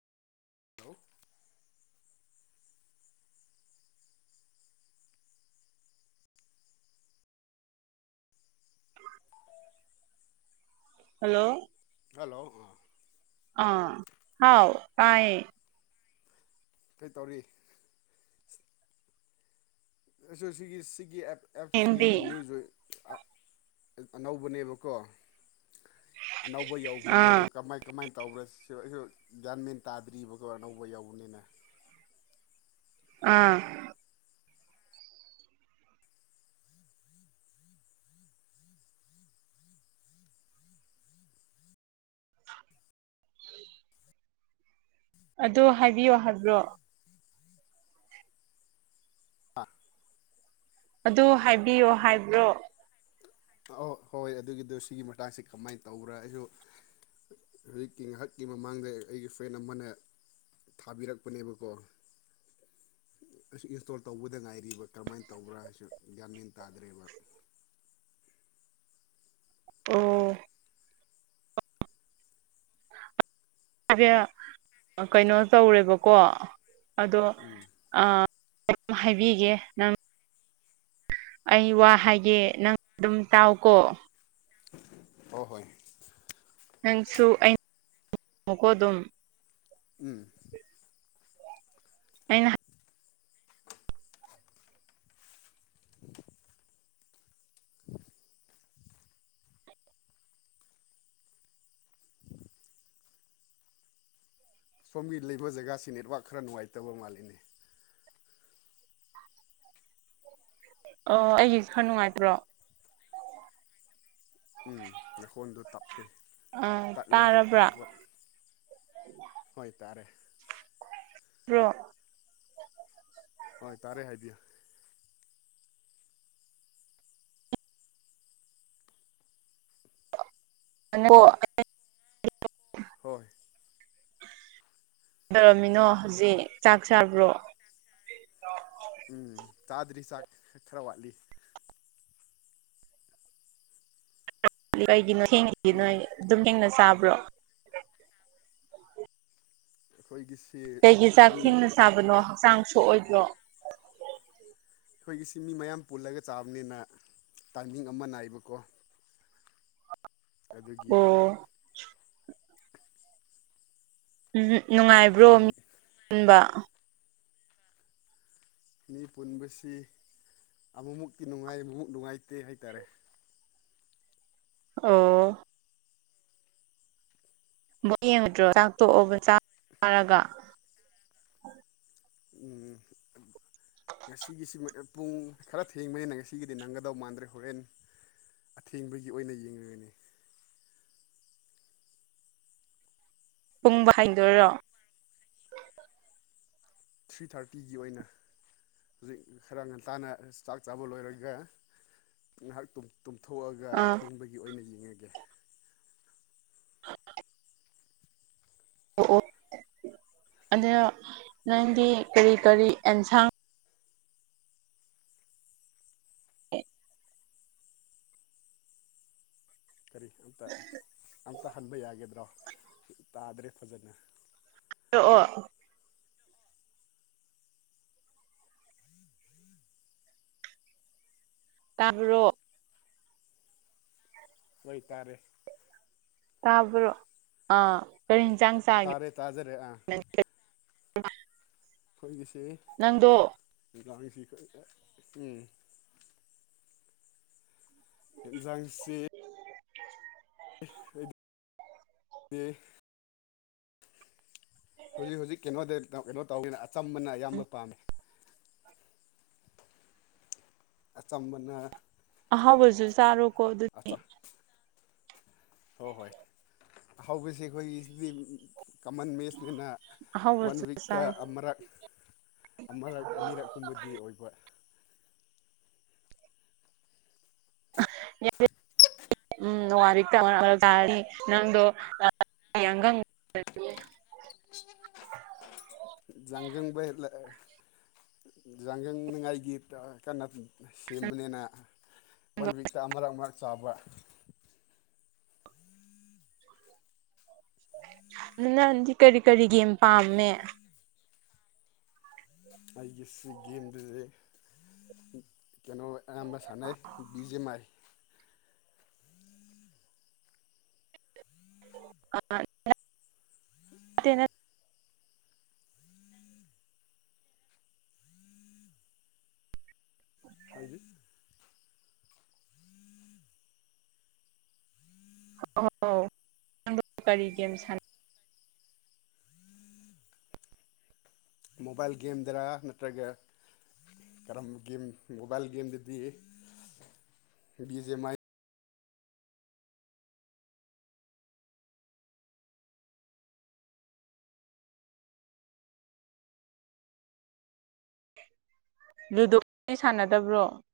hello hello hello ꯑꯥ ꯑꯥ ꯍꯥꯎ ꯇꯥꯏꯌꯦ ꯀꯩꯇꯧꯔꯤ [unintelligible] ꯁꯤꯒꯤ ꯁꯤꯒꯤ ꯑꯦꯞ ꯑꯦꯞꯁꯤ ꯅꯪꯗꯤ ꯅ꯭ꯌꯨꯖꯣꯏ ꯑ ꯑꯅꯧꯕꯅꯦꯕꯀꯣ ꯑꯅꯧꯕ ꯌꯧꯕꯅꯦ ꯑꯗꯨ ꯑꯥ ꯀꯃꯥꯏ ꯀꯃꯥꯏꯟ ꯇꯧꯕ꯭ꯔ ꯁꯤ ꯑꯩꯁꯨ ꯒ꯭ꯌꯥꯟ ꯃꯦꯟ ꯇꯥꯗ꯭ꯔꯤꯕꯀꯣ ꯑꯅꯧꯕ ꯌꯥꯎꯕꯅꯤꯅ ꯑꯥ ꯑꯗꯣ ꯍꯥꯏꯕꯤꯌꯣ ꯍꯥꯏꯕ꯭ꯔꯣ ꯑꯥ ꯑꯗꯨ ꯍꯥꯏꯕꯤꯌꯣ ꯍꯥꯏꯕ꯭ꯔꯣ ꯑꯣ ꯍꯣꯏ ꯑꯗꯨꯒꯤꯗꯣ ꯁꯤꯒꯤ ꯃꯇꯥꯡꯁꯦ ꯀꯃꯥꯏꯅ ꯇꯧꯕ꯭ꯔꯥ ꯑꯩꯁꯨ ꯔꯤꯛꯀꯤ ꯉꯥꯍꯥꯛꯀꯤ ꯃꯃꯥꯡꯗ ꯑꯩꯒꯤ ꯐ꯭ꯔꯦꯟ ꯑꯃꯅ ꯊꯥꯕꯤꯔꯛꯄꯅꯦꯕꯀꯣ ꯑꯩꯁꯨ ꯏꯟꯁꯇꯣꯜ ꯇꯧꯕꯗ ꯉꯥꯏꯔꯤꯕ ꯀꯃꯥꯏꯅ ꯇꯧꯕ꯭ꯔꯥ ꯍꯥꯏꯁꯨ ꯒ꯭ꯌꯥꯟꯃꯦꯟ ꯇꯥꯗ꯭ꯔꯦꯕ ꯑꯣ [unintelligible] ꯀꯩꯅꯣ ꯇꯧꯔꯦꯕꯀꯣ ꯑꯗꯣ ꯎꯝ ꯑ ꯀꯝ ꯍꯥꯏꯕꯤꯒꯦ ꯅꯪ ꯑꯩ ꯋꯥ ꯍꯥꯏꯒꯦ ꯅꯪ ꯑꯗꯨꯝ ꯇꯥꯎꯀꯣ ꯍꯣ ꯍꯣꯏ ꯅꯪꯁꯨ ꯑꯩꯅꯃꯨꯀꯣ ꯑꯗꯨꯝ ꯎꯝ ꯑꯩꯅ ꯍ ꯁꯣꯝꯒꯤ ꯂꯩꯕ ꯖꯒꯥꯁꯤ ꯅꯦꯠꯋꯥꯛ ꯈꯔ ꯅꯨꯡꯉꯥꯏꯇꯕ ꯃꯥꯜꯂꯤꯅꯦ ꯑꯣ ꯑꯩꯒꯤꯁꯨ ꯈꯔ ꯅꯨꯡꯉꯥꯏꯇ꯭ꯔꯣ ꯎꯝ ꯅꯈꯣꯟꯗꯣ ꯇꯞꯄꯦ ꯑꯥ ꯇꯠꯂꯦ ꯇꯥꯔꯕ꯭ꯔꯥ ꯐꯠꯐꯠ ꯍꯣꯏꯇꯥꯔꯦ ꯔꯣ ꯍꯣꯏ ꯇꯥꯔꯦ ꯍꯥꯏꯕꯤꯌꯨ ꯑꯣ ꯍꯣꯏ ꯇꯧꯔꯝꯃꯤꯅꯣ ꯍꯧꯖꯤꯛ ꯆꯥꯛ ꯆꯥꯕ꯭ꯔꯣ ꯎꯝ ꯆꯥꯗ꯭ꯔꯤ ꯆꯥꯛ ꯈꯔ ꯋꯥꯠꯂꯤ ꯀꯩꯒꯤꯅꯣ ꯍꯦꯡꯉꯤꯗꯤ ꯎꯝ ꯅꯣꯏ ꯗꯨꯝ ꯊꯦꯡꯅ ꯆꯥꯕ꯭ꯔꯣ ꯑꯩꯈꯣꯏꯒꯤꯁꯤ ꯀꯩꯒꯤ ꯆꯥꯛ ꯃꯤ ꯊꯦꯡꯅ ꯆꯥꯕꯅꯣ ꯍꯛꯆꯥꯡ ꯁꯣꯛꯑꯣꯏꯗꯔꯣ ꯑꯩꯈꯣꯏꯒꯤꯁꯤ ꯃꯤ ꯃꯌꯥꯝ ꯄꯨꯜꯂꯒ ꯆꯥꯕꯅꯤꯅ ꯇꯥꯏꯃꯤꯡ ꯑꯃ ꯅꯥꯏꯕꯀꯣ ꯑꯗꯨꯒꯤ ꯑꯣ ꯎꯝ ꯅꯨꯡꯉꯥꯏꯕ꯭ꯔꯣ ꯁꯣꯝ ꯃꯤꯟꯕ ꯃꯤ ꯄꯨꯟꯕꯁꯤ ꯑꯃꯃꯨꯛꯀꯇꯤ ꯅꯨꯡꯉꯥꯏ ꯑꯃꯃꯨꯛ ꯅꯨꯡꯉꯥꯏꯇꯦ ꯍꯥꯏꯇꯥꯔꯦ ꯑꯣ ꯕ ꯌꯦꯡꯉꯗ꯭ꯔꯣ ꯆꯥꯛ ꯇꯣꯛꯑꯣꯒ ꯆꯥ ꯆꯥꯔꯒ ꯎꯝ ꯉꯁꯤꯒꯤꯁꯤꯃ ꯄꯨꯡ ꯈꯔ ꯊꯦꯡꯕꯩꯅ ꯉꯁꯤꯒꯤꯗꯤ ꯅꯪꯒꯗꯧ ꯃꯥꯟꯗ꯭ꯔꯦ ꯍꯣꯔꯦꯟ ꯑꯊꯦꯡꯕꯒꯤ ꯑꯣꯏꯅ ꯌꯦ ꯌꯦꯡꯂꯒꯅꯤ ꯄꯨꯡꯕ ꯍꯗꯣꯏꯔꯣ ꯊ꯭ꯔꯤ ꯊꯥꯔꯇꯤꯒꯤ ꯑꯣꯏꯅ ꯍꯧꯖꯤꯛ ꯈꯔ ꯉꯟꯇꯥꯅ ꯆꯥꯛ ꯆꯥꯕ ꯂꯣꯏꯔꯒ ꯉꯥꯏꯍꯥꯛꯇꯨꯝ ꯇꯨꯝꯊꯣꯛꯑꯒ ꯑꯥ ꯑꯊꯦꯡꯕꯒꯤ ꯑꯣꯏꯅ ꯌꯦꯡꯉꯒꯦ ꯍ ꯑꯣ ꯑ ꯅꯪꯗꯤ ꯀꯔꯤ ꯀꯔꯤ ꯑꯦꯟꯁꯥꯡ ꯎ ꯀꯔꯤ ꯑꯝꯇ ꯑꯝꯇ ꯍꯟꯕ ꯌꯥꯒꯗ꯭ꯔꯣ ꯇꯥꯗ꯭ꯔꯦ ꯐꯖꯅ ꯑꯣ ꯑꯣ ꯇꯥ꯭ꯔꯣ ꯑꯣꯏꯇꯥꯔꯦ ꯇꯥꯕ꯭ꯔꯣ ꯑꯥ ꯀꯔꯤ ꯌꯦꯟꯁꯥꯡ ꯆꯥ ꯇꯔꯦ ꯇꯥꯖꯔꯦ ꯑꯩꯈꯣꯏꯒꯤꯁꯤ ꯅꯪꯗꯣ ꯂꯥꯡꯁꯤ ꯎꯝ ꯊꯦꯟꯖꯥꯡꯁꯤ [inaudible] ꯍꯧꯖꯤꯛ ꯍꯧꯖꯤꯛ ꯀꯩꯅꯣꯗ ꯀꯩꯅꯣ ꯇꯧꯋꯦꯅ ꯑꯆꯝꯕꯅ ꯑꯌꯥꯝꯕ ꯄꯥꯝꯃꯤ ꯑꯆꯝꯕꯅ ꯑꯍꯥꯎꯕꯁꯨ ꯁꯔꯣ ꯀꯣ ꯑꯗꯨ ꯑꯆꯥ ꯍꯣꯏ ꯍꯣꯏ ꯍꯧꯕꯁꯦ ꯑꯩꯈꯣꯏꯒꯤꯁꯤꯗꯤ ꯀꯃꯟ ꯃꯦꯁꯅꯤꯅ ꯋꯥꯟ ꯑꯍꯥꯎꯕꯁꯨ ꯋꯤꯛꯇ ꯆꯥꯔꯣ ꯑꯃꯔꯛ ꯑꯃꯔꯛ ꯑꯅꯤꯔꯛꯀꯨꯝꯕꯗꯤ ꯑꯣꯏꯕ [unintelligible] [unintelligible] [unintelligible] ꯌꯥꯡꯒꯪꯅꯤꯉꯥꯏꯒꯤ ꯀꯟꯅ ꯁꯦꯝꯕꯅꯤꯅ ꯋꯥꯟ ꯋꯤꯛꯇ ꯑꯃꯔꯛ ꯑꯃꯔꯛ ꯆꯥꯕ ꯅꯪ ꯅꯪꯗꯤ ꯀꯔꯤ ꯀꯔꯤ ꯒꯦꯝ ꯄꯥꯝꯃꯦ ꯑꯩꯥꯒꯤ ꯁꯤ ꯒꯦꯝꯗꯨꯗꯤ ꯀꯩꯅꯣ ꯑꯌꯥꯝꯕ ꯁꯥꯟꯅꯩ ꯕꯤꯖꯦꯝ ꯃꯥꯏ [unintelligible] ꯅꯠ [unintelligible] [unintelligible] ꯃꯣꯕꯥꯏꯜ ꯒꯦꯝꯗꯔ ꯅꯠꯇ꯭ꯔꯒ ꯀꯔꯝꯕ ꯒꯦꯝ ꯃꯣꯕꯥꯏꯜ ꯒꯦꯝꯗꯗꯤ ꯕꯤ ꯖꯦ ꯃꯥꯏ ꯂꯨꯗꯣꯗꯤ ꯁꯥꯟꯅꯗꯕ꯭ꯔꯣ